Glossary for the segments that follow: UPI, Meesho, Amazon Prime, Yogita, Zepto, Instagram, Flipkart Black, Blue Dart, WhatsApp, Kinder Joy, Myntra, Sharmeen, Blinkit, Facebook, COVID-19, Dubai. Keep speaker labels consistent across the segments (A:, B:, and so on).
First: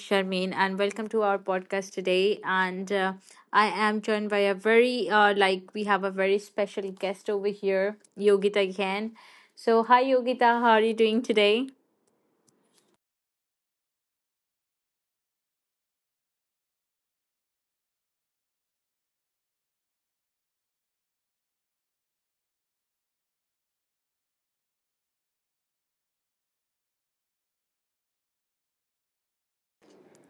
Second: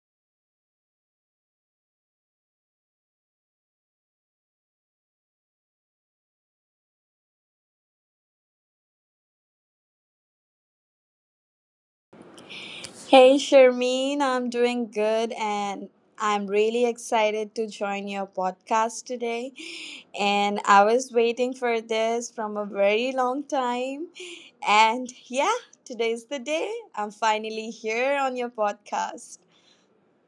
A: Sharmeen, and welcome to our podcast today. And I am joined by we have a very special guest over here, Yogita again. So, hi, Yogita. How are you doing today?
B: Hey Sharmeen, I'm doing good and I'm really excited to join your podcast today. And I was waiting for this from a very long time. And yeah, today's the day. I'm finally here on your podcast.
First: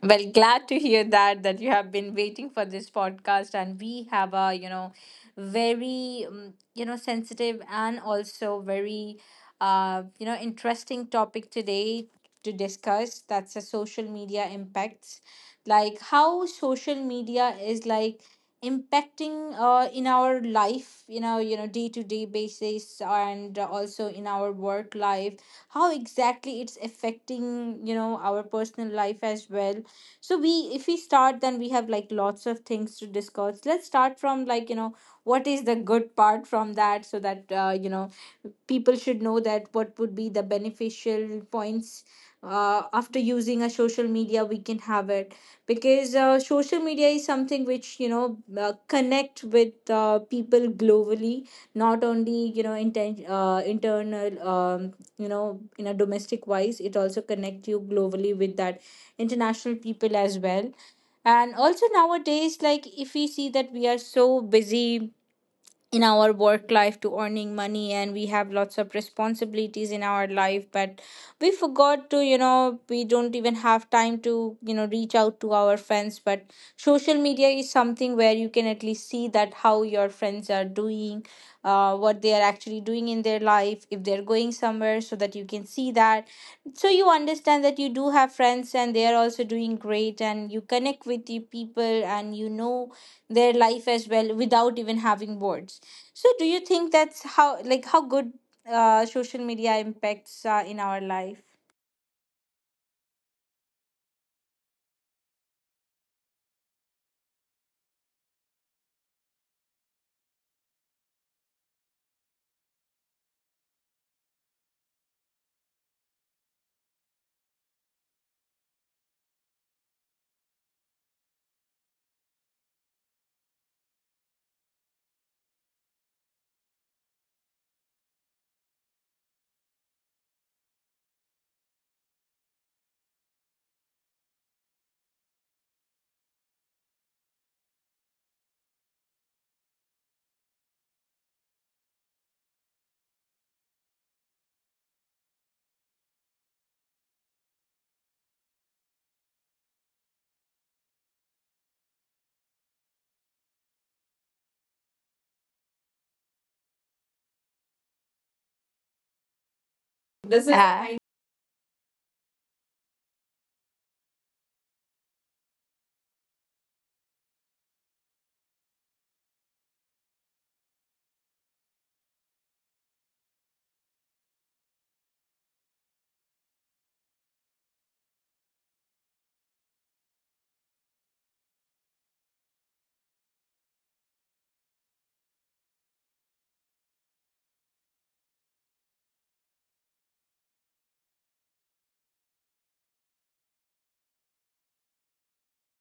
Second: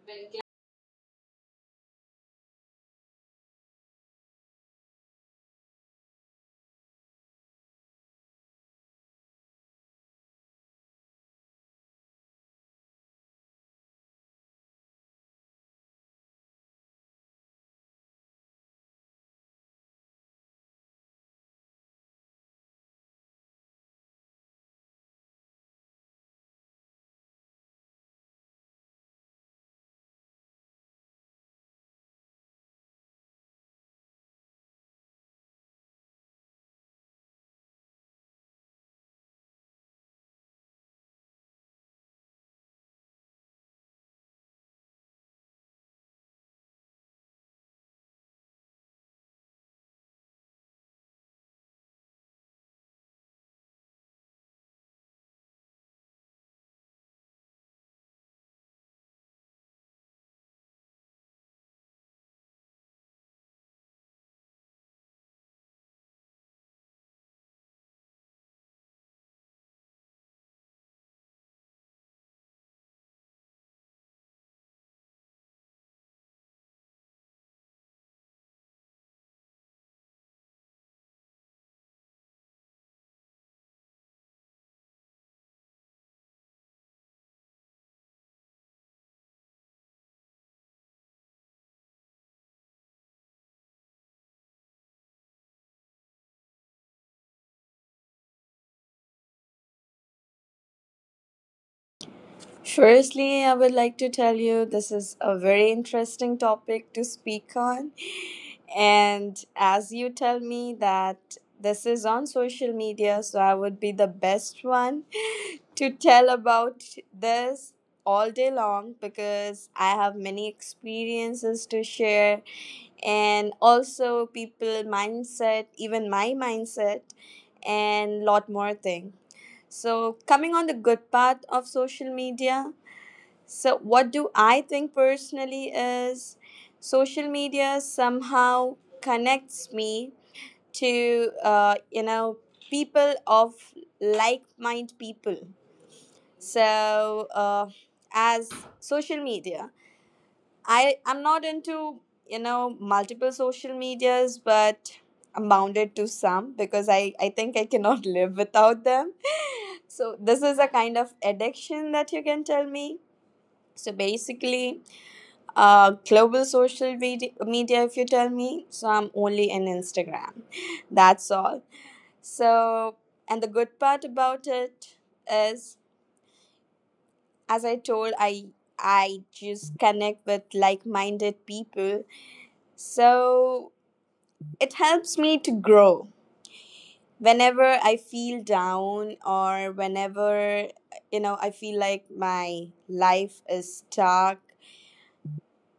A: Well, glad to hear that you have been waiting for this podcast, and we have a very sensitive and also very interesting topic today to discuss. That's a social media impacts, like how social media is like impacting in our life, day to day basis, and also in our work life. How exactly it's affecting our personal life as well. So, we if we start, then we have like lots of things to discuss. Let's start from, like, what is the good part from that, so that people should know that what would be the beneficial points after using a social media we can have it, because social media is something which connect with people globally, not only internal in a domestic wise. It also connect you globally with that international people as well. And also nowadays, like, if we see that we are so busy in our work life to earning money, and we have lots of responsibilities in our life, but we forgot to, we don't even have time to reach out to our friends. But social media is something where you can at least see that how your friends are doing, what they are actually doing in their life, if they're going somewhere, so that you can see that. So you understand that you do have friends, and they are also doing great, and you connect with the people and you know their life as well without even having words. So do you think that's how, like, how good social media impacts in our life?
B: Firstly, I would like to tell you this is a very interesting topic to speak on. And as you tell me that this is on social media, so I would be the best one to tell about this all day long because I have many experiences to share and also people mindset, even my mindset, and lot more thing. So coming on the good part of social media. So what do I think personally is, social media somehow connects me to people of like mind people. So as social media, I'm not into multiple social medias, but I'm bounded to some because I think I cannot live without them. So
A: This
B: this
A: is-
B: is a
A: Uh,
B: kind of addiction that you can tell me. So basically, global social media, media, if you tell me, so I'm only in Instagram. That's all. So, and the good part about it is, as I told, I just connect with like-minded people. So it helps me to grow. Whenever I feel down or whenever I feel like my life is stuck,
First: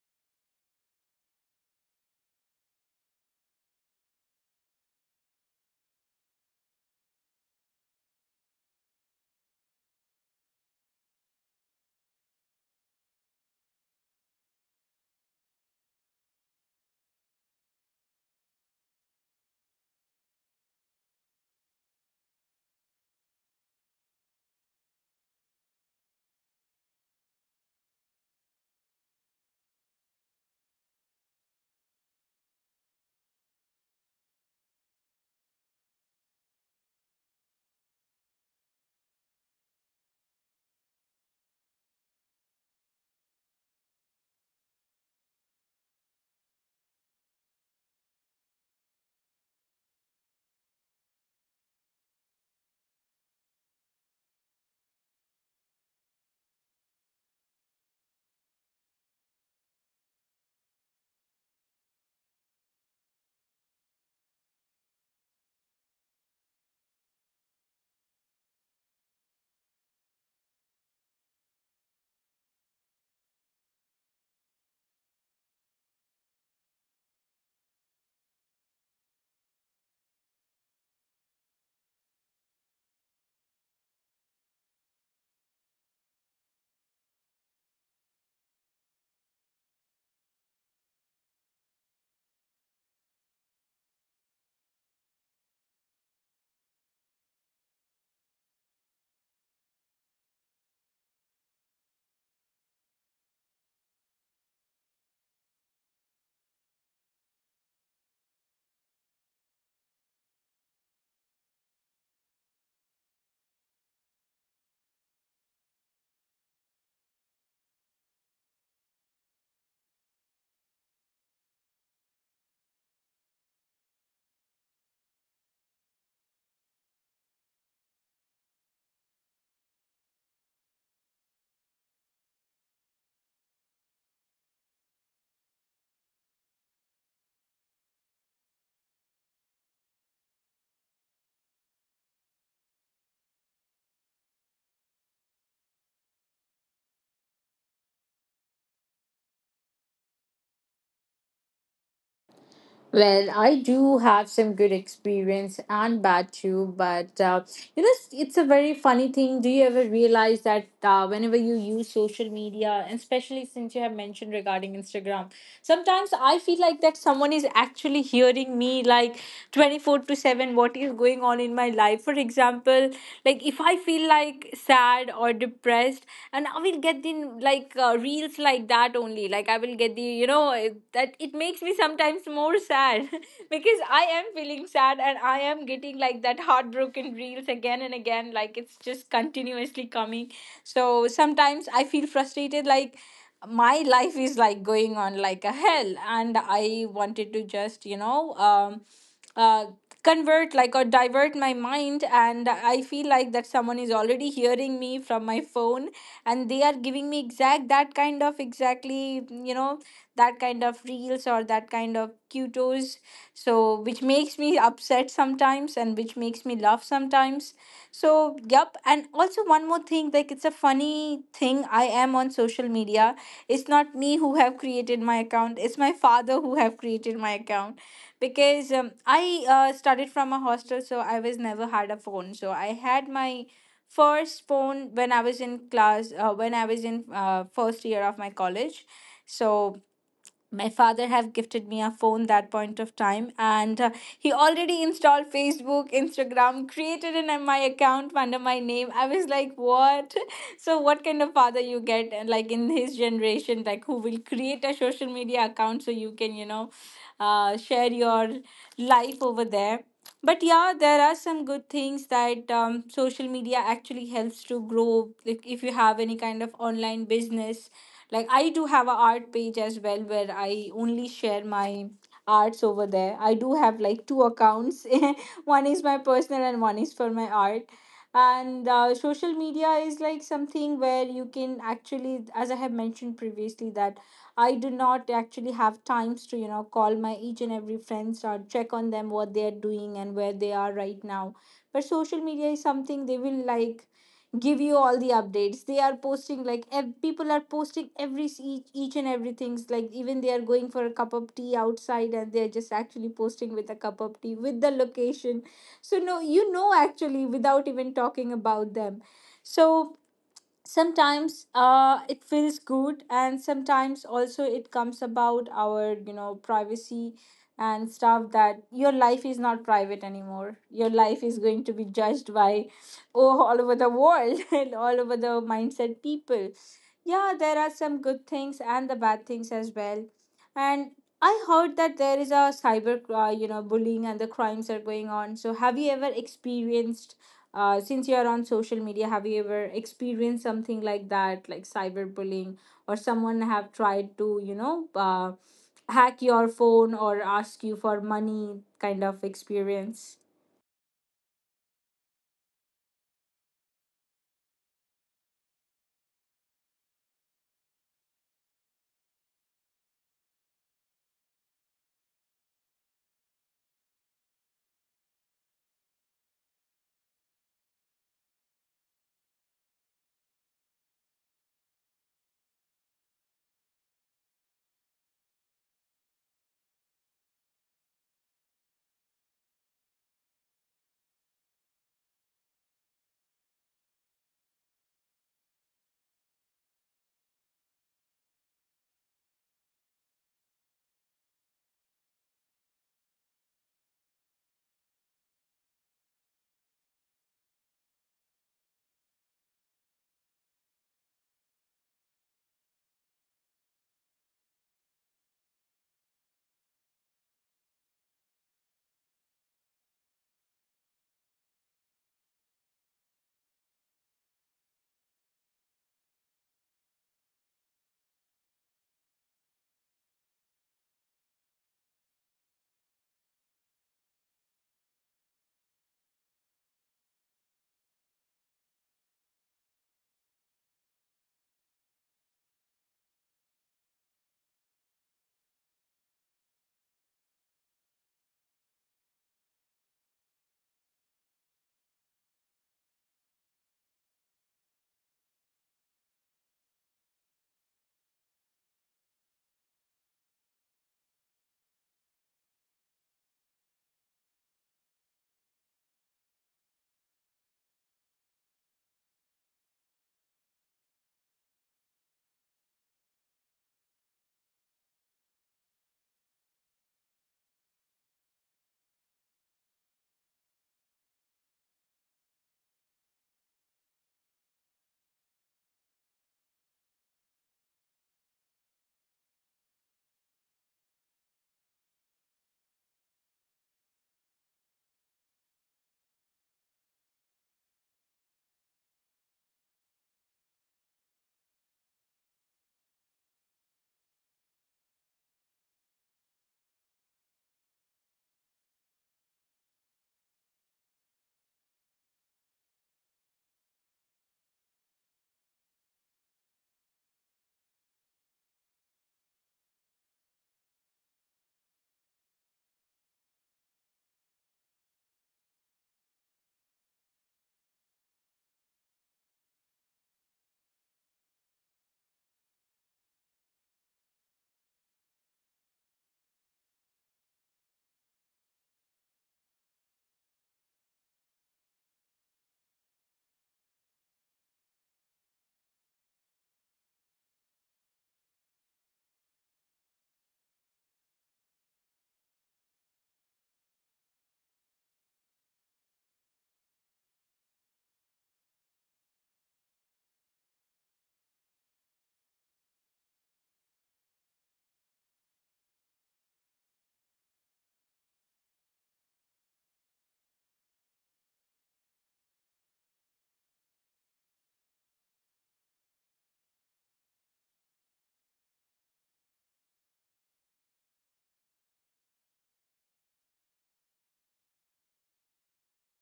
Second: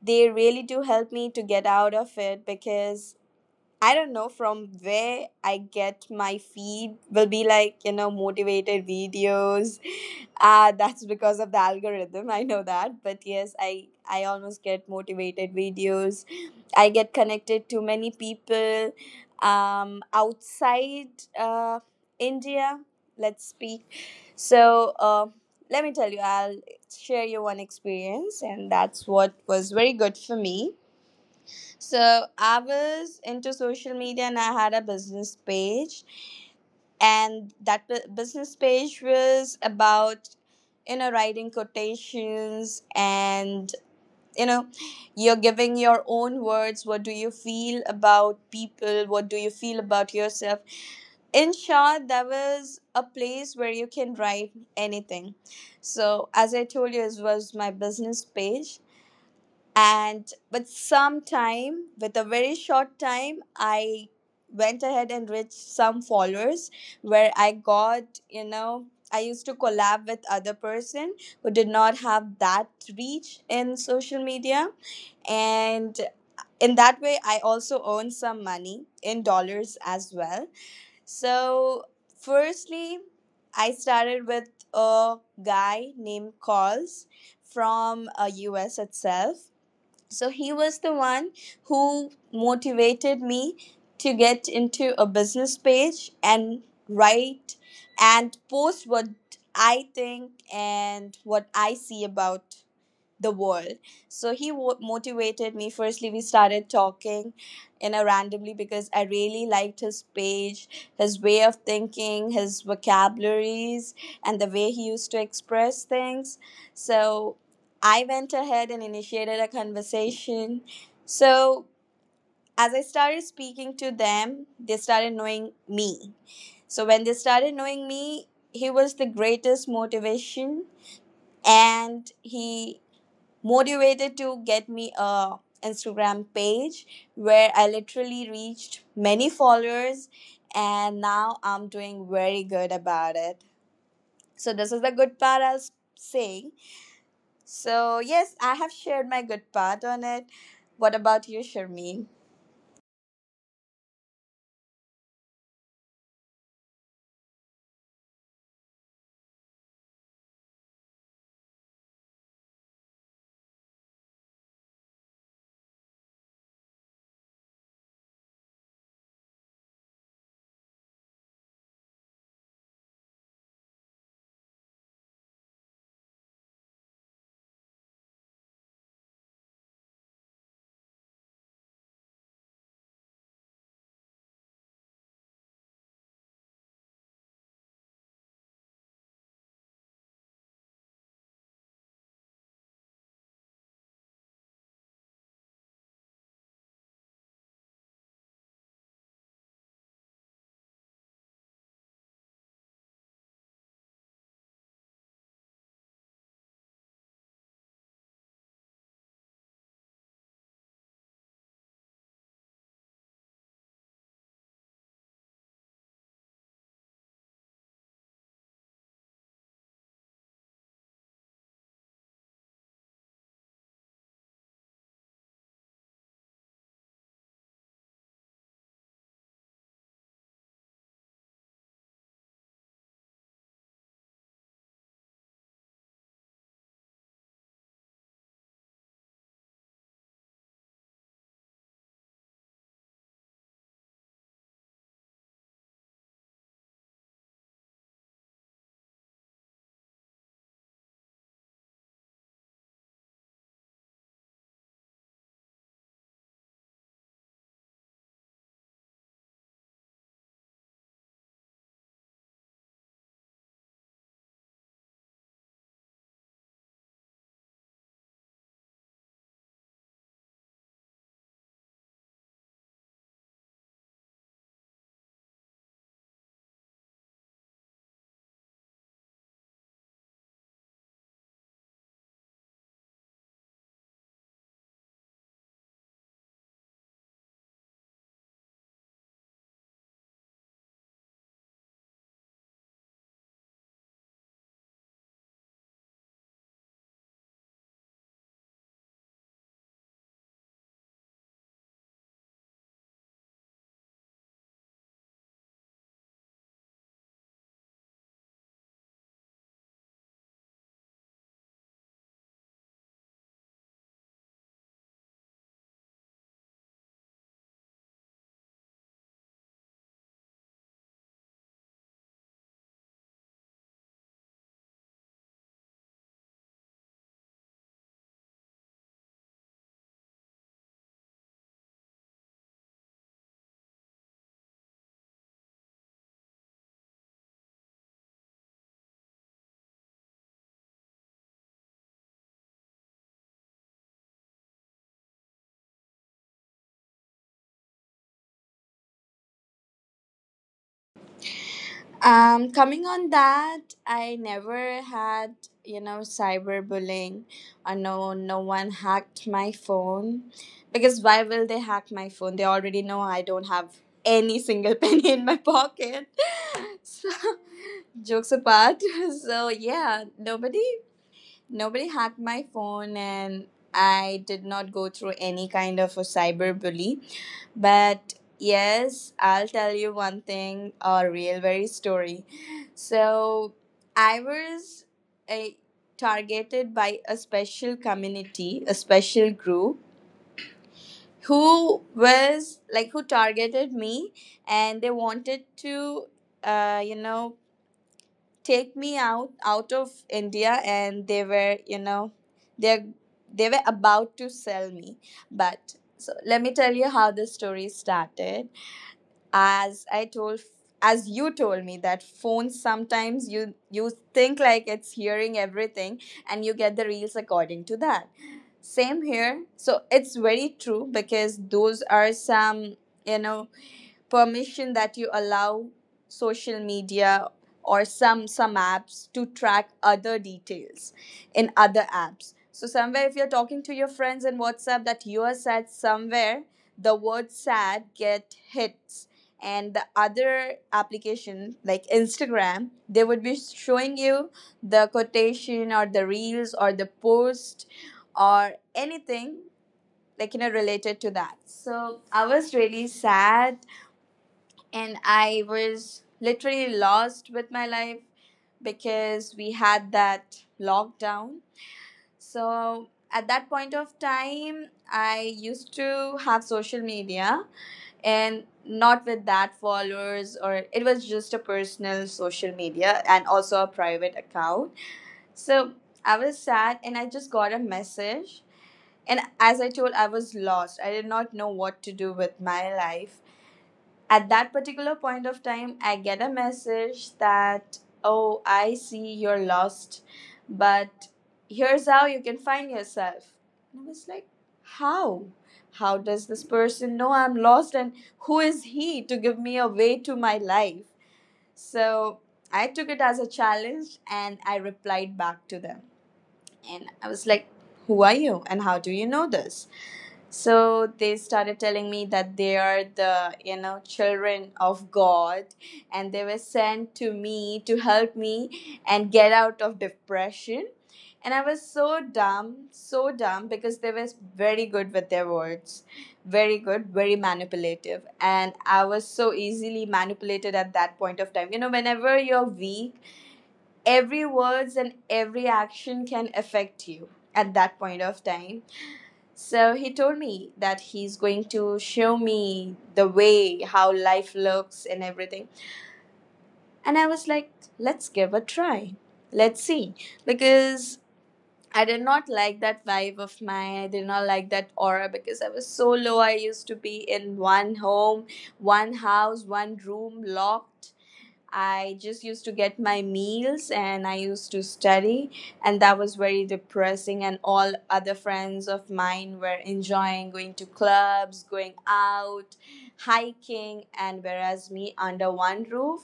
B: they really do help me to get out of it, because I don't know from where I get my feed will be like, motivated videos. That's because of the algorithm. I know that. But yes, I almost get motivated videos. I get connected to many people outside uh, India, let's speak. So let me tell you, I'll share you one experience, and that's what was very good for me. So I was into social media and I had a business page, and that business page was about writing quotations, and you know you're giving your own words, what do you feel about people, what do you feel about yourself. In short, that was a place where you can write anything. So as I told you, it was my business page. And but sometime with a very short time, I went ahead and reached some followers, where I got, I used to collab with other person who did not have that reach in social media. And in that way, I also earned some money in dollars as well. So firstly, I started with a guy named Calls from US itself. So he was the one who motivated me to get into a business page and write and post what I think and what I see about the world. So he motivated me. Firstly, we started talking in a randomly, because I really liked his page, his way of thinking, his vocabularies, and the way he used to express things. So I went ahead and initiated a conversation. So as I started speaking to them, they started knowing me. So when they started knowing me, he was the greatest motivation, and he motivated to get me a Instagram page where I literally reached many followers, and now I'm doing very good about it. So this is the good part I was saying. So yes, I have shared my good part on it. What about you, Sharmeen?
A: well, I do have some good experience and bad too, but it's a very funny thing. Do you ever realize that whenever you use social media, and especially since you have mentioned regarding Instagram, sometimes I feel like that someone is actually hearing me, like 24 to 7, what is going on in my life, for example? Like if I feel like sad or depressed, and I will get the, like, reels like that only, like I will get the, that it makes me sometimes more sad. Because I am feeling sad, and I am getting like that heartbroken reels again and again, like it's just continuously coming. So sometimes I feel frustrated, like my life is like going on like a hell, and I wanted to just uh convert like or divert my mind. And I feel like that someone is already hearing me from my phone, and they are giving me exactly, that kind of reels, or that kind of cutos. So which makes me upset sometimes, and which makes me laugh sometimes. So, yep, and also one more thing. Like, it's a funny thing. I am on social media. It's not me who have created my account, it's my father who have created my account. Because I started from a hostel, so I was never had a phone. So I had my first phone when I was in class when I was in first year of my college. So my father have gifted me a phone that point of time. And he already installed Facebook, Instagram, created an my account under my name. I was like, what? So what kind of father you get? And, like, in his generation, like, who will create a social media account so you can share your life over there? But yeah, there are some good things, that social media actually helps to grow. Like if you have any kind of online business, like I do have a art page as well where I only share my arts over there. I do have like two accounts. One is my personal and one is for my art. And social media is like something where you can actually, as I have mentioned previously, that I do not actually have times to, call my each and every friends, or check on them what they are doing and where they are right now. But social media is something they will like give you all the updates they are posting, like people are posting every each and everything's, like even they are going for a cup of tea outside, and they're just actually posting with a cup of tea with the location. So, no, actually without even talking about them. So sometimes it feels good, and sometimes also it comes about our, privacy and stuff, that your life is not private anymore. Your life is going to be judged by, oh, all over the world, and all over the mindset people. Yeah, there are some good things and the bad things as well. And I heard that there is a cyber bullying and the crimes are going on. So have you ever experienced, since you are on social media, have you ever experienced something like that, like cyberbullying, or someone have tried to, hack your phone or ask you for money kind of experience?
B: Coming on that, I never had, cyberbullying. I know no one hacked my phone. Because why will they hack my phone? They already know I don't have any single penny in my pocket. So, jokes apart. So, yeah, nobody hacked my phone and I did not go through any kind of a cyber bully. But yes, I'll tell you one thing, a real very story. So I was a, targeted by a special community, a special group who was like who targeted me, and they wanted to uh, you know take me out of India, and they were, they they were about to sell me. But so let me tell you how the story started. as I told as you told me that phones, sometimes you think like it's hearing everything, and you get the reels according to that. Same here. So it's very true, because those are some you know permission that you allow social media or some apps to track other details in other apps. So somewhere, if you're talking to your friends in WhatsApp that you are sad, somewhere the word sad get hits, and the other application like Instagram, they would be showing you the quotation or the reels or the post or anything, like related to that. So I was really sad, and I was literally lost with my life, because we had that lockdown. So at that point of time, I used to have social media, and not with that followers, or it was just a personal social media and also a private account. So I was sad and I just got a message. And as I told, I was lost. I did not know what to do with my life. At that particular point of time, I get a message that, oh, I see you're lost, but here's how you can find yourself. And I was like, how how does this person know I'm lost, and who is he to give me a way to my life? So I took it as a challenge and I replied back to them, and I was like, who are you and how do you know this? So they started telling me that they are the, children of God, and they were sent to me to help me and get out of depression. And I was so dumb, so dumb, because they were very good with their words, very good, very manipulative. And I was so easily manipulated at that point of time. Whenever you're weak, every words and every action can affect you at that point of time. So he told me that he's going to show me the way how life looks and everything. And I was like, let's give a try. Let's see. Because I did not like that vibe of mine. I did not like that aura because I was so low. I used to be in one home, one house, one room locked. I just used to get my meals and I used to study, and that was very depressing. And all other friends of mine were enjoying going to clubs, going out, hiking, and whereas me under one roof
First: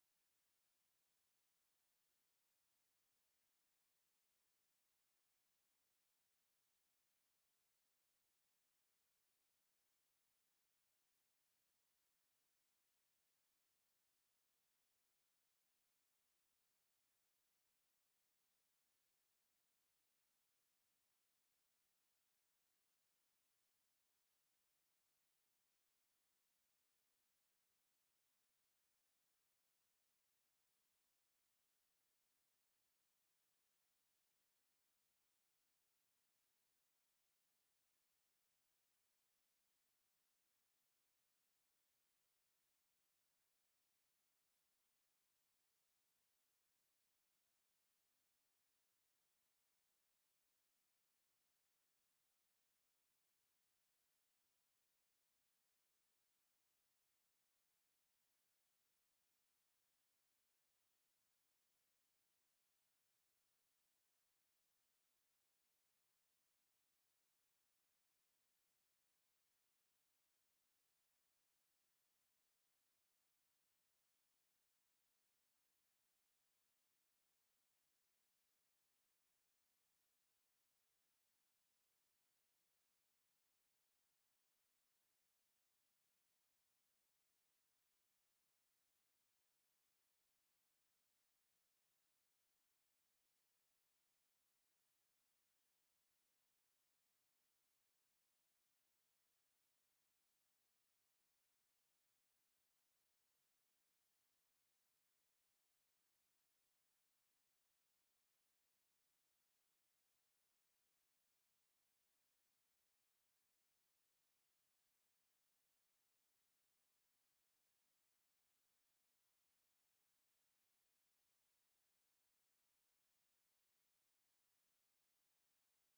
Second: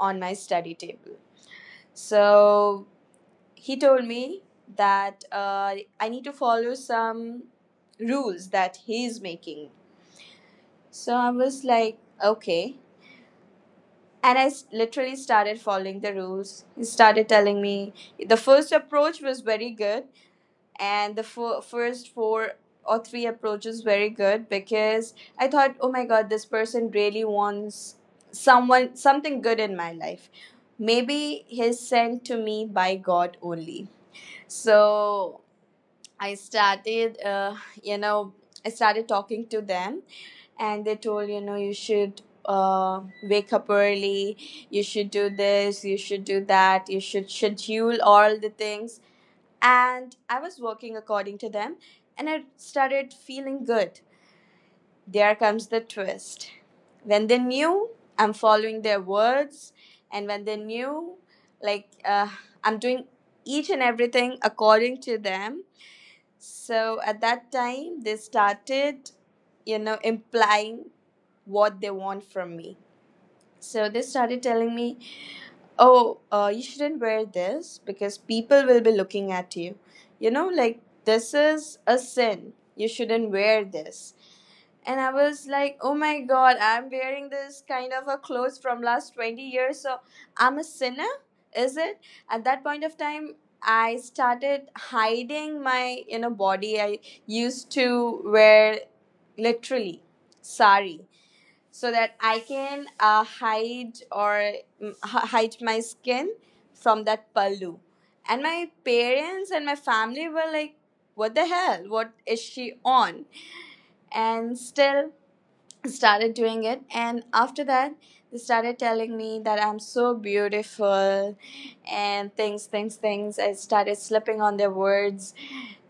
B: on my study table. So he told me that I need to follow some rules that he's making. So I was like, okay, and I literally started following the rules. He started telling me, the first approach was very good, and the first four or three approaches very good, because I thought, oh my god, this person really wants someone something good in my life. Maybe he's sent to me by God only. So I you know, started talking to them, and they told, you should wake up early, you should do this, you should do that, you should schedule all the things. And I was working according to them, and I started feeling good. There comes the twist. When they knew I'm following their words, and when they knew, like I'm doing each and everything according to them, so at that time, they started implying what they want from me. So they started telling me, oh, you shouldn't wear this because people will be looking at you. Like, this is a sin. You shouldn't wear this. And I was like, oh my God, I'm wearing this kind of a clothes from last 20 years. So I'm a sinner, is it? At that point of time, I started hiding my, body. I used to wear literally sari, so that I can hide or hide my skin from that pallu. And my parents and my family were like, "What the hell? What is she on?" And still, started doing it, and after that, they started telling me that I'm so beautiful, and things, things, things, I started slipping on their words.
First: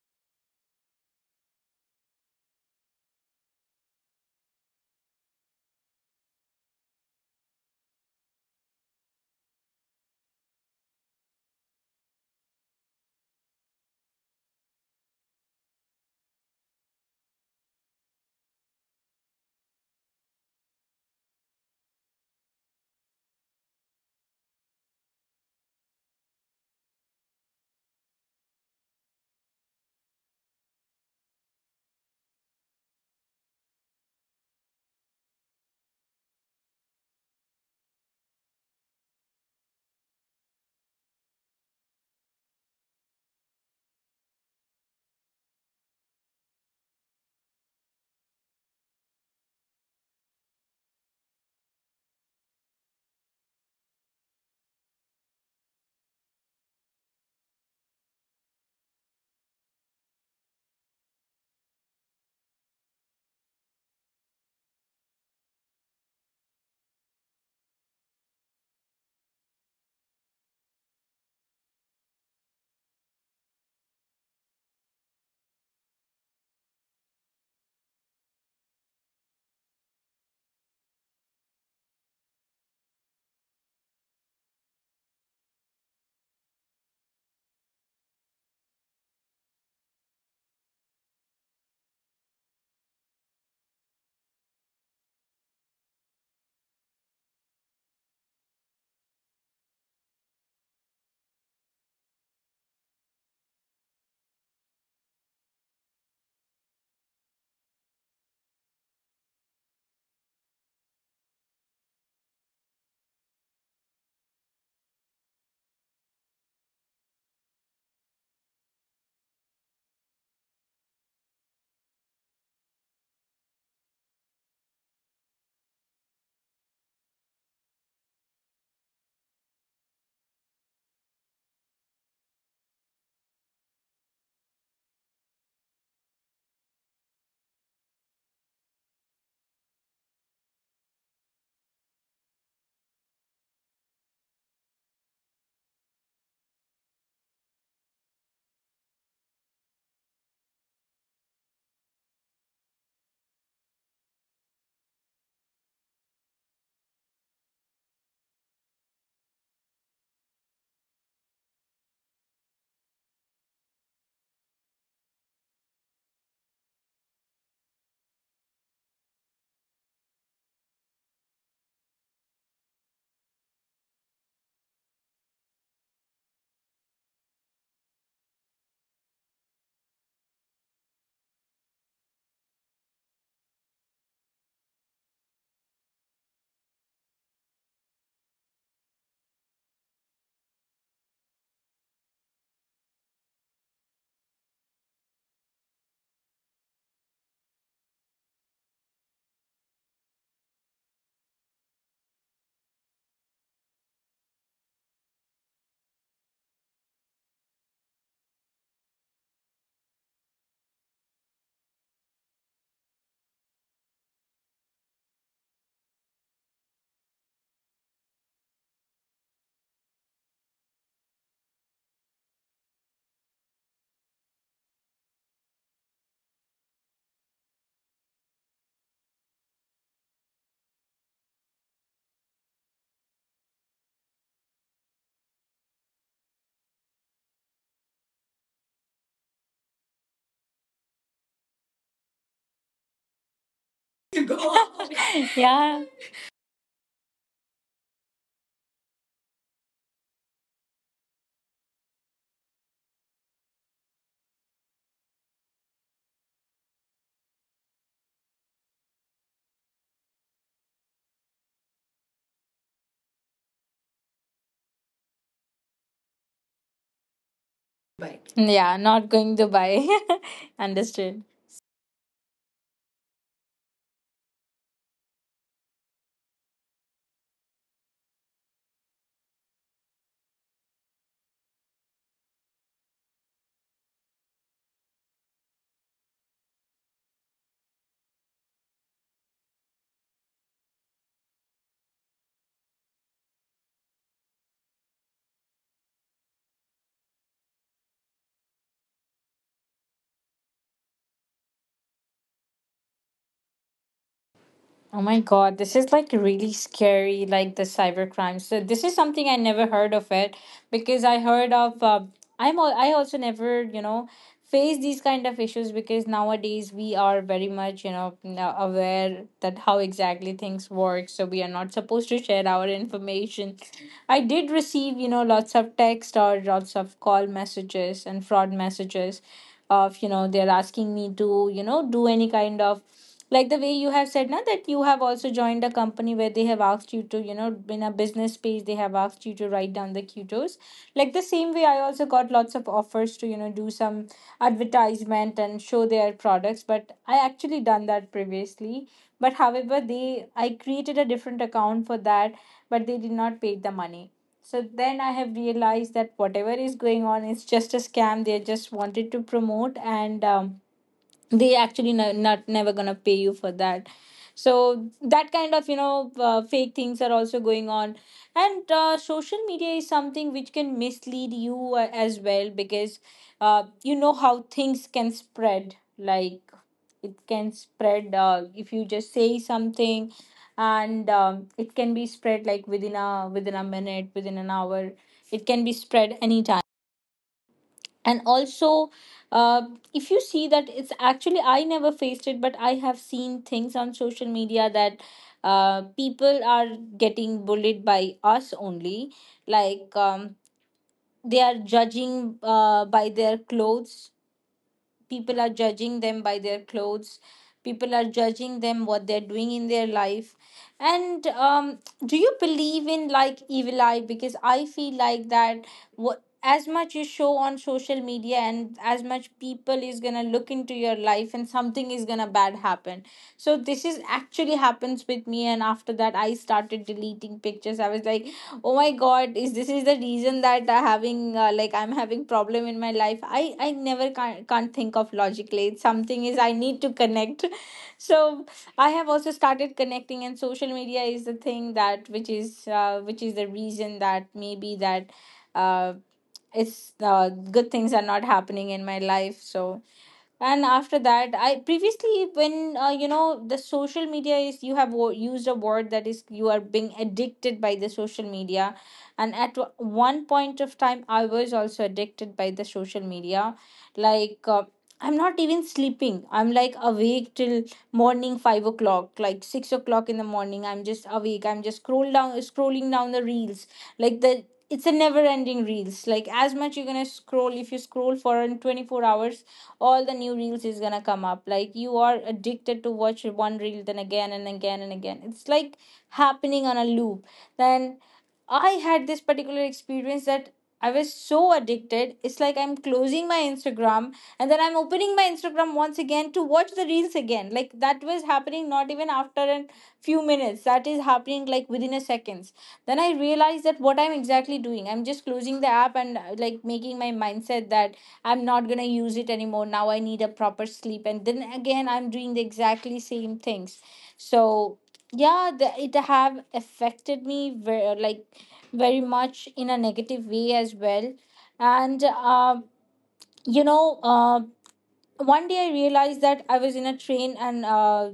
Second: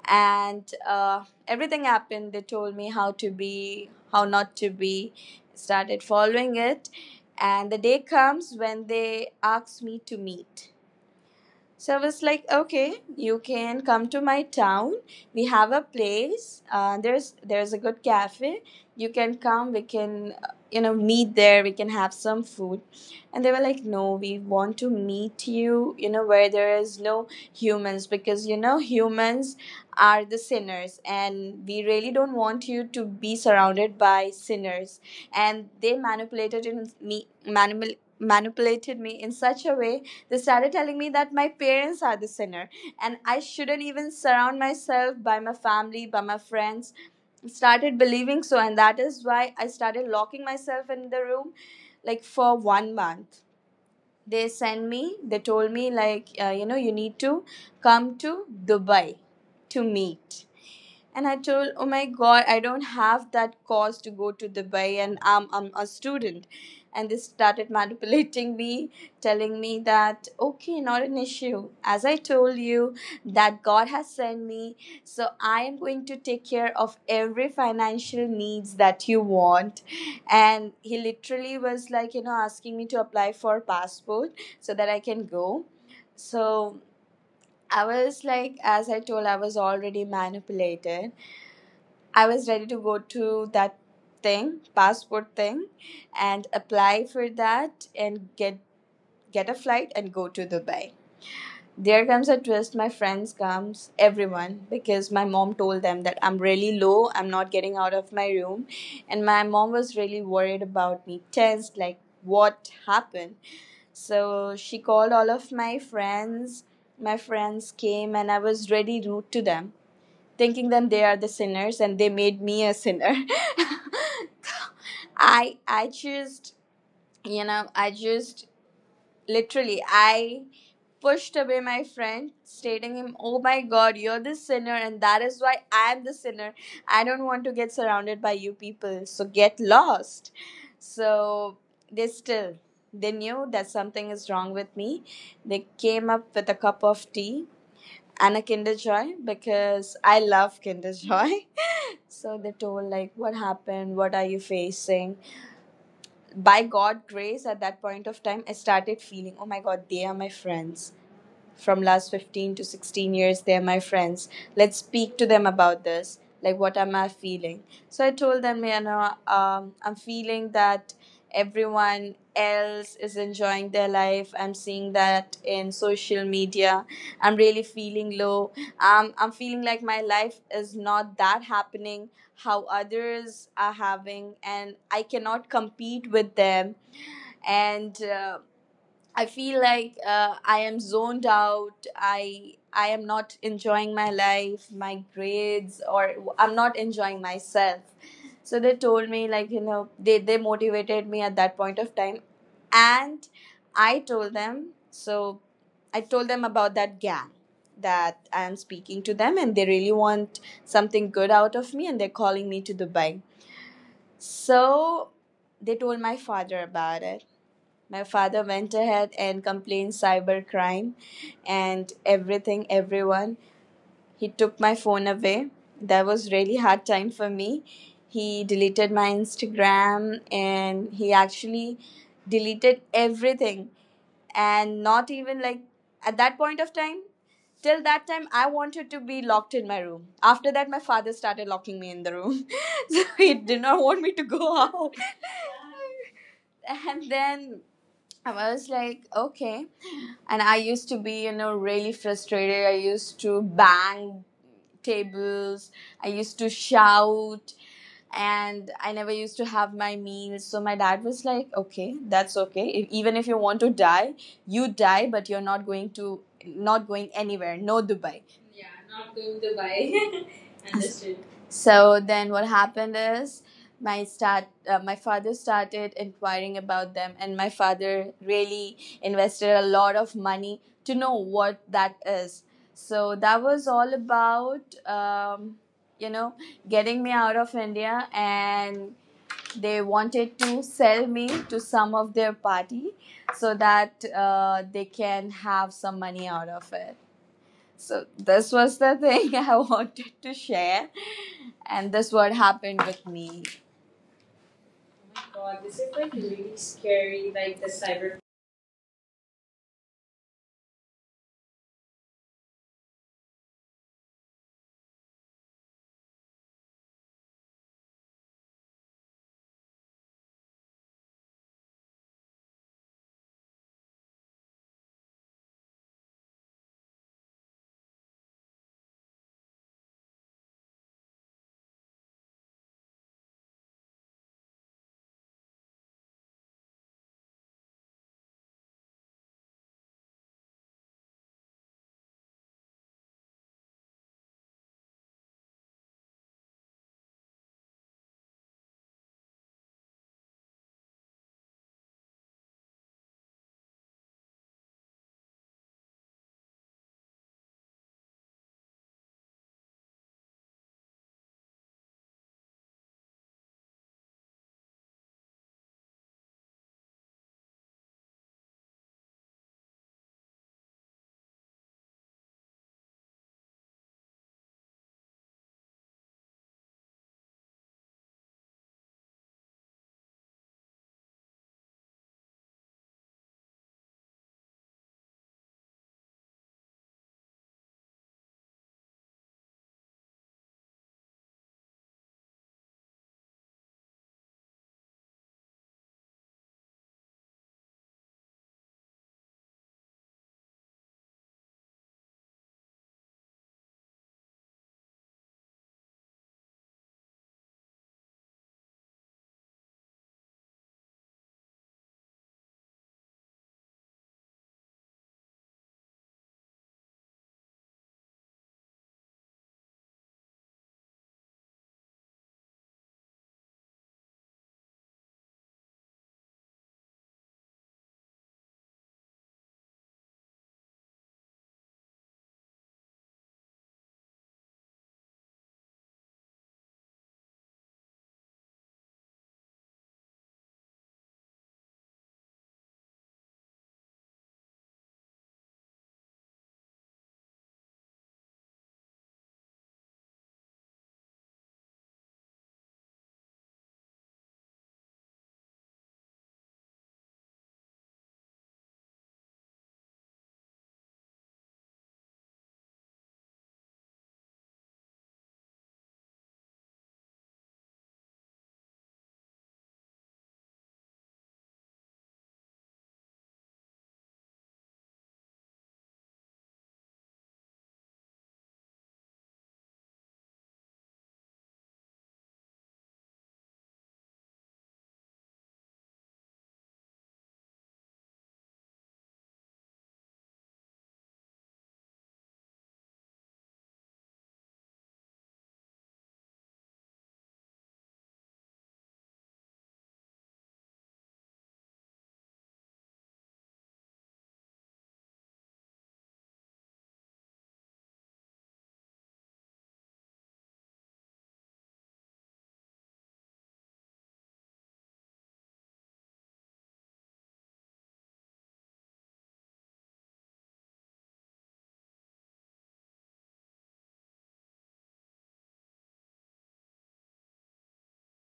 B: And everything happened, they told me how to be, how not to be, started following it. And the day comes when they asked me to meet. So I was like, okay, you can come to my town. We have a place. There's a good cafe. You can come. We can meet there. We can have some food. And they were like, no, we want to meet you. You know where there is no humans, because humans are the sinners, and we really don't want you to be surrounded by sinners. And they manipulated me in such a way, they started telling me that my parents are the sinner and I shouldn't even surround myself by my family, by my friends. Started believing so, and that is why I started locking myself in the room like for 1 month. They told me, you need to come to Dubai to meet. And I told, oh my God, I don't have that cost to go to Dubai, and I'm a student. And they started manipulating me, telling me that, okay, not an issue. As I told you, that God has sent me. So I am going to take care of every financial needs that you want. And he literally was like, asking me to apply for passport so that I can go. So I was like, as I told, I was already manipulated. I was ready to go to that thing, passport thing, and apply for that and get a flight and go to Dubai. There comes a twist, my friends comes, everyone, because my mom told them that I'm really low, I'm not getting out of my room. And my mom was really worried about me, tensed, like what happened. So she called all of my friends. My friends came and I was really rude to them, thinking that they are the sinners and they made me a sinner. I just you know I just literally I pushed away my friend, stating him, oh my God, you're the sinner and that is why I'm the sinner. I don't want to get surrounded by you people, so get lost. So they still they knew that something is wrong with me. They came up with a cup of tea and a Kinder Joy, because I love Kinder Joy. So they told, like, what happened, what are you facing? By God grace, at that point of time I started feeling, oh my God, they are my friends. From last 15 to 16 years they're my friends. Let's speak to them about this, like, what am I feeling. So I told them, I'm feeling that everyone else is enjoying their life, I'm seeing that in social media, I'm really feeling low. I'm feeling like my life is not that happening, how others are having, and I cannot compete with them. And I feel like I am zoned out. I am not enjoying my life, my grades, or I'm not enjoying myself. So they told me, like, they motivated me at that point of time, and I told them so. I told them about that gang, that I am speaking to them, and they really want something good out of me, and they're calling me to Dubai. So they told my father about it. My father went ahead and complained cybercrime and everything, everyone. He took my phone away. That was really hard time for me. He deleted my Instagram, and he actually deleted everything. And not even like, at that point of time, till that time I wanted to be locked in my room. After that, my father started locking me in the room. So he did not want me to go out.
A: Yeah.
B: And then I was like, okay. And I used to be, really frustrated. I used to bang tables. I used to shout. And I never used to have my meals. So my dad was like, okay, that's okay. If, even if you want to die, you die, but you're not going anywhere. No Dubai.
A: Right.
B: Yeah,
A: Yeah, not
B: not going
A: going
B: to
A: to buy.
B: Dubai. Understood.
A: Understood.
B: So then what happened is, my father started inquiring about them, and my father really invested a lot of money to know what that is. So that was all about, you know getting me out of India, and they wanted to sell me to some of their party so that they can have some money out of it. So this was the thing I wanted to share, and this what happened with me.
A: Oh my
B: God,
A: God,
B: this
A: this
B: is
A: is
B: like
A: like
B: really
A: really
B: scary,
A: scary,
B: like
A: like
B: the
A: the cyber
B: cyber.
A: crime. So this is something I never heard of it, because I heard of I'm al- I also never face these kind of issues, because nowadays we are very much aware that how exactly things work. So we are not supposed to share our information. I did receive, lots of text or lots of call messages and fraud messages of, they're asking me to, do any kind of, like the way you have said now, that you have also joined a company where they have asked you to, in a business page they have asked you to write down the qtos. Like the same way I also got lots of offers to, do some advertisement and show their products, but I actually done that previously. But however, they I created a different account for that, but they did not pay the money. So then I have realized that whatever is going on is just a scam. They just wanted to promote, and they actually no, not never gonna pay you for that. So that kind of fake things are also going on. And social media is something which can mislead you as well, because you know how things can spread, like it can spread, if you just say something. And it can be spread like within a minute, within an hour. It can be spread anytime. And also, uh, if you see that, it's actually, I never faced it, but I have seen things on social media that people are getting bullied by us only. Like they are judging, by their clothes. People are judging them by their clothes. People are judging them what they're doing in their life. And do you believe in, like, evil eye? Because I feel like that, what as much you show on social media and as much people is gonna look into your life, and something is gonna bad happen. So this is actually happens with me, and after that I started deleting pictures. I was like, oh my God, is this is the reason that having like I'm having problem in my life? I never can't think of logically. It's something is I need to connect. So I have also started connecting, and social media is the thing that which is the reason that maybe that uh, it's good things are not happening in my life. So, and after that I previously, when the social media is, you have used a word, that is, you are being addicted by the social media. And at one point of time I was also addicted by the social media. Like, I'm not even sleeping. I'm like awake till morning 5 o'clock, like 6 o'clock in the morning. I'm just awake. I'm just scrolling down the reels. Like, the it's a never ending reels. Like as much you're gonna scroll, if you scroll for an 24 hours all the New reels is gonna come up. Like, you are addicted to watch one reel then again and again and again. It's like happening on a loop. Then I had this particular experience that I was so addicted. It's like I'm closing my Instagram and then I'm opening my Instagram once again to watch the reels again. Like, that was happening not even after a few minutes. That is happening like within a seconds. Then I realized that what I'm exactly doing. I'm just closing the app and like making my mindset that I'm not gonna use it anymore. Now I need a proper sleep. And then again I'm doing the exactly same things. So yeah, it have affected me very like very much in a negative way as well. And, uh, you know, uh, One day I realized that I was in a train and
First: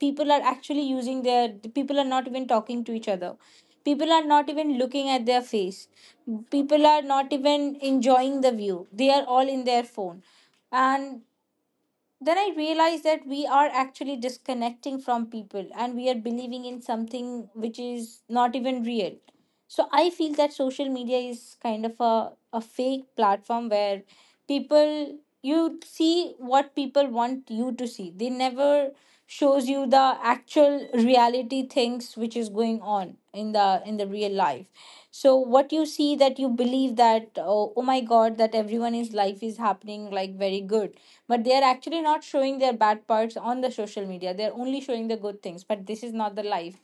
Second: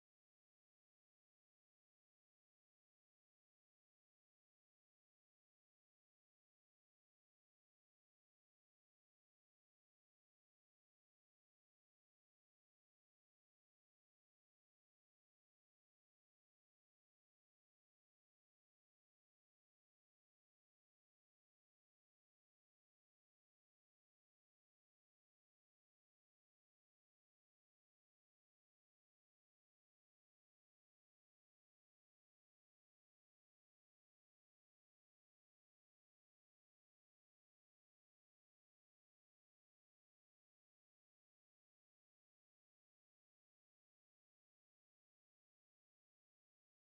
A: people are actually using their, people are not even talking to each other. People are not even looking at their face. People are not even enjoying the view. They are all in their phone. And then I realized that we are actually disconnecting from people and we are believing in something which is not even real. So I feel that social media is kind of a fake platform where people you see what people want you to see. They never shows you the actual reality things which is going on in the real life. So what you see that you believe that oh, oh my god, that everyone is life is happening like very good, but they are actually not showing their bad parts on the social media. They're only showing the good things, but this is not the life.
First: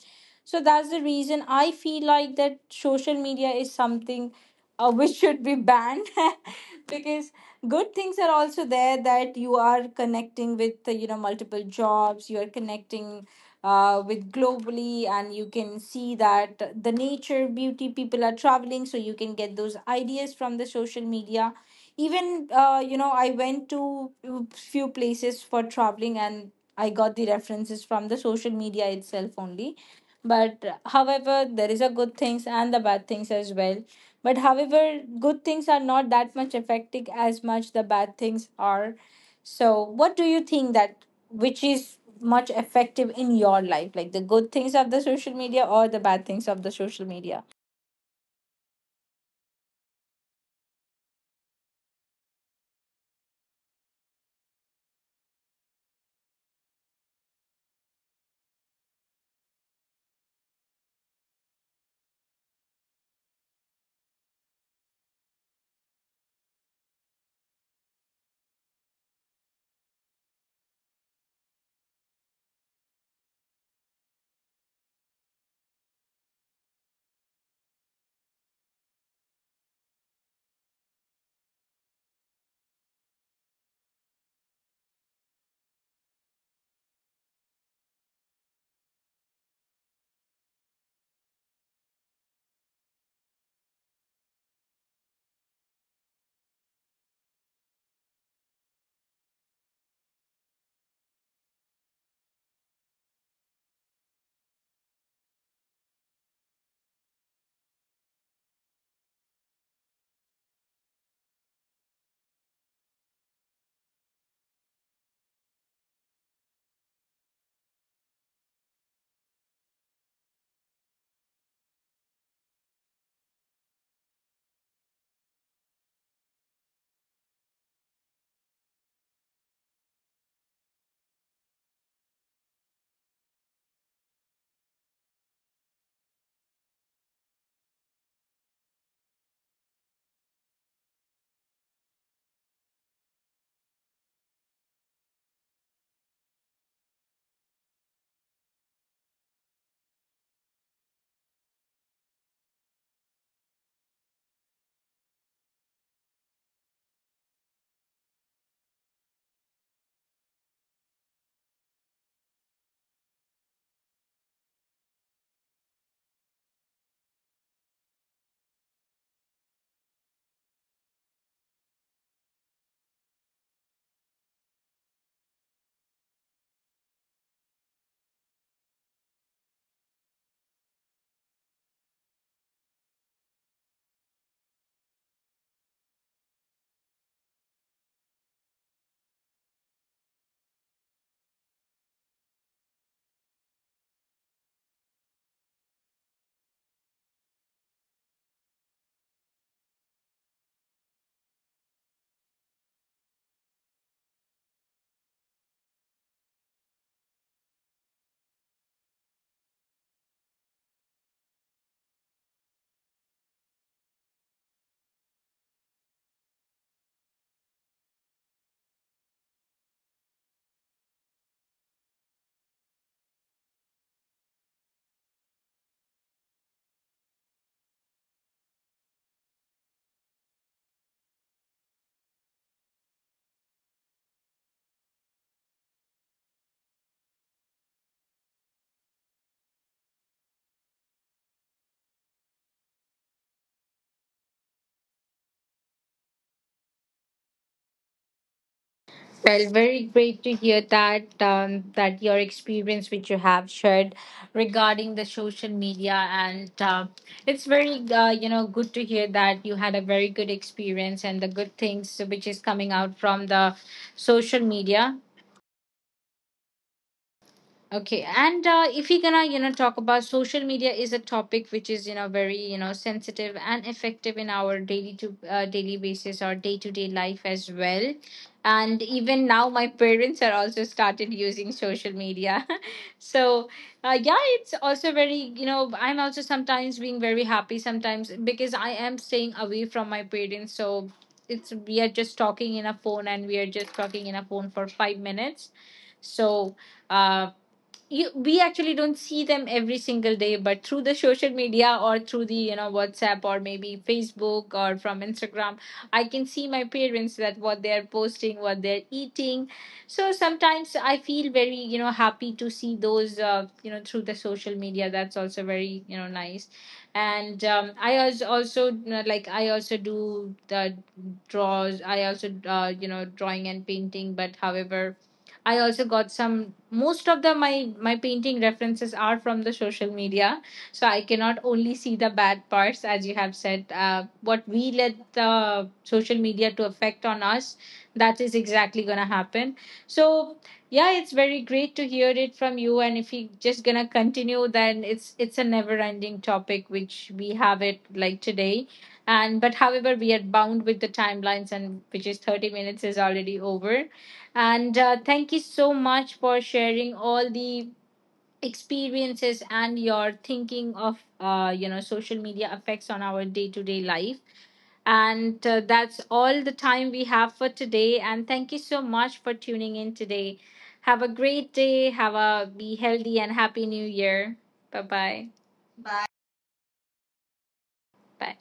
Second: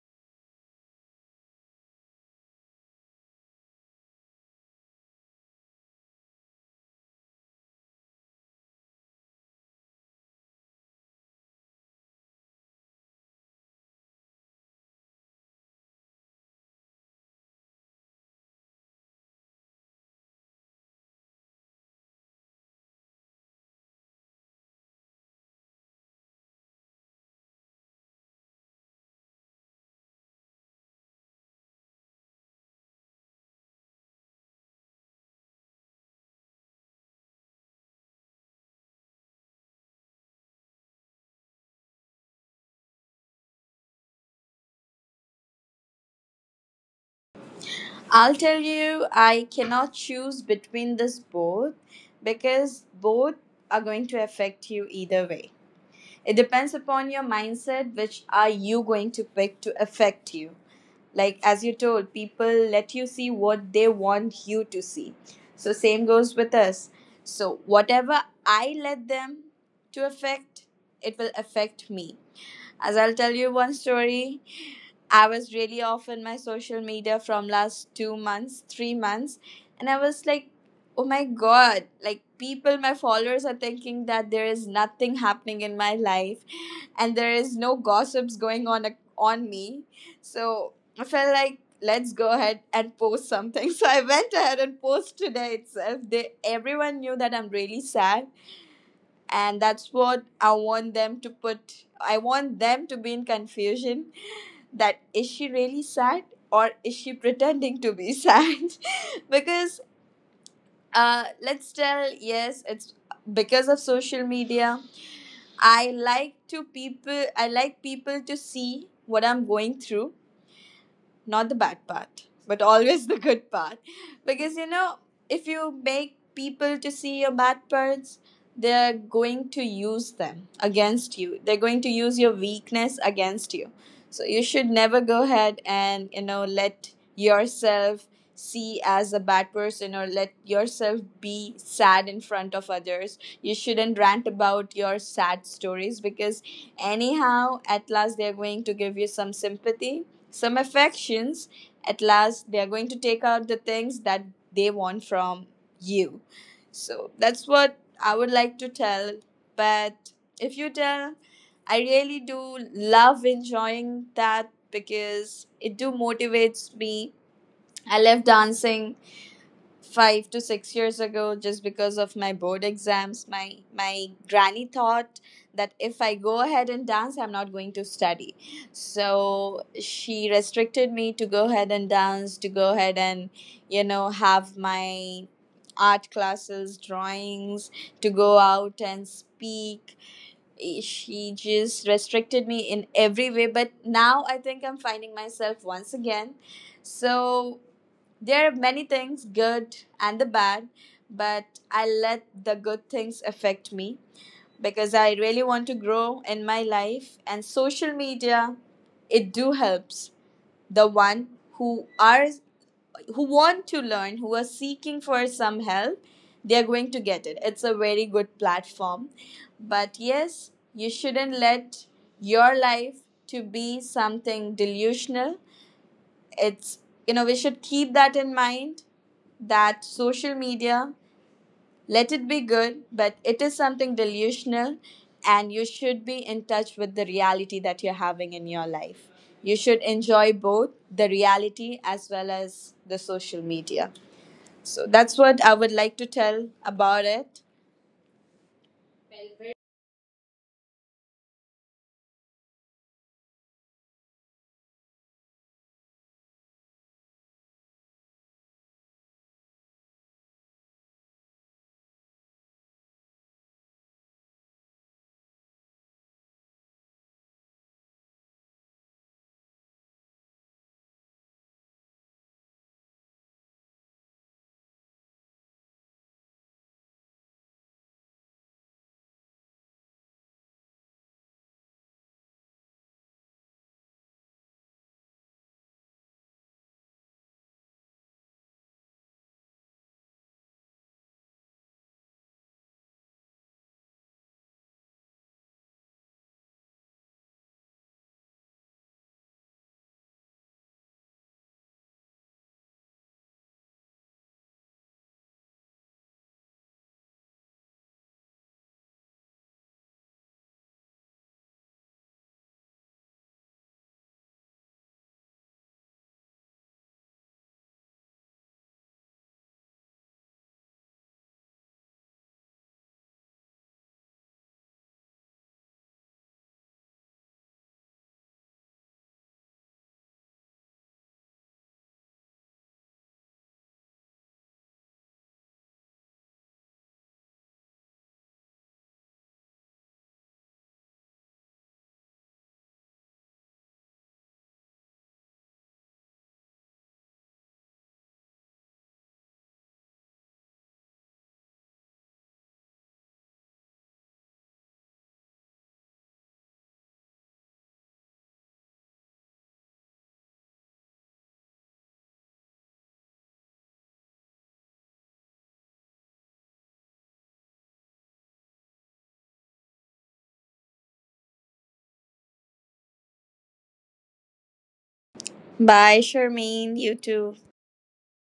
A: So that's the reason I feel like that social media is something which should be banned because good things are also there, that you are connecting with multiple jobs. You are connecting with globally and you can see that the nature beauty, people are traveling, so you can get those ideas from the social media. Even I went to few places for traveling and I got the references from the social media itself only. But however, there is a good things and the bad things as well. But however, good things are not that much affecting as much the bad things are. So what do you think that which is much effective in your life, like the good things of the social media or the bad things of the social media?
B: I'll tell you, I cannot choose between this both, because both are going to affect you either way. It depends upon your mindset, which are you going to pick to affect you. Like, as you told, people let you see what they want you to see. So same goes with us. So whatever I let them to affect, it will affect me. As I'll tell you one story, I was really off in my social media from last 2 months, 3 months, and I was like, oh my God, like, people, my followers are thinking that there is nothing happening in my life, and there is no gossips going on on me. So I felt like, let's go ahead and post something. So I went ahead and post today itself. They everyone knew that I'm really sad, and that's what I want them to put. I want them to be in confusion, that is she really sad or is she pretending to be sad. Because let's tell, yes, it's because of social media. I like people to see what I'm going through, not the bad part, but always the good part. Because if you make people to see your bad parts, they're going to use them against you. They're going to use your weakness against you. So you should never go ahead and let yourself see as a bad person or let yourself be sad in front of others. You shouldn't rant about your sad stories, because anyhow at last they're going to give you some sympathy, some affections. At last they are going to take out the things that they want from you. So that's what I would like to tell. But if you tell, I really do love enjoying that because it do motivates me. I love dancing. 5 to 6 years ago, just because of my board exams, my granny thought that if I go ahead and dance, I'm not going to study. So she restricted me to go ahead and dance, to go ahead and have my art classes, drawings, to go out and speak. She just restricted me in every way. But now I think I'm finding myself once again. So there are many things, good and the bad, but I let the good things affect me, because I really want to grow in my life. And social media, it do helps the one who are who want to learn, who are seeking for some help. They are going to get it. It's a very good platform. But yes, you shouldn't let your life to be something delusional. It's you know We should keep that in mind, that social media, let it be good, but it is something delusional. And you should be in touch with the reality that you're having in your life. You should enjoy both the reality as well as the social media. So that's what I would like to tell about it.
A: Well, very great to hear that that your experience which you have shared regarding the social media and it's very good to hear that you had a very good experience and the good things which is coming out from the social media. Okay, and if we gonna you know talk about social media is a topic which is you know very you know sensitive and effective in our daily to daily basis or day to day life as well, and even now my parents are also started using social media, so yeah, it's also very you know I'm also sometimes being very happy sometimes because I am staying away from my parents, so it's we are just talking in a phone and we are just talking in a phone for 5 minutes, so. Um, you we actually don't see them every single day, but through the social media or through the you know WhatsApp or maybe Facebook or from Instagram, I can see my parents that what they're posting, what they're eating. So sometimes I feel very you know happy to see those through the social media. That's also very you know nice. And also you know, like I also do the draws, I also drawing and painting. But however, I also got some most of the my painting references are from the social media, so I cannot only see the bad parts as you have said. What we let the social media to affect on us, that is exactly gonna happen. So yeah, it's very great to hear it from you. And if you just gonna continue, then it's a never ending topic which we have it like today, and but however we are bound with the timelines, and which is 30 minutes is already over, and thank you so much for sharing all the experiences and your thinking of social media effects on our day to day life. And that's all the time we have for today. And thank you so much for tuning in today. Have a great day. Have a be healthy and happy new year. Bye bye.
B: Bye, Sharmeen. You too.
A: Bye.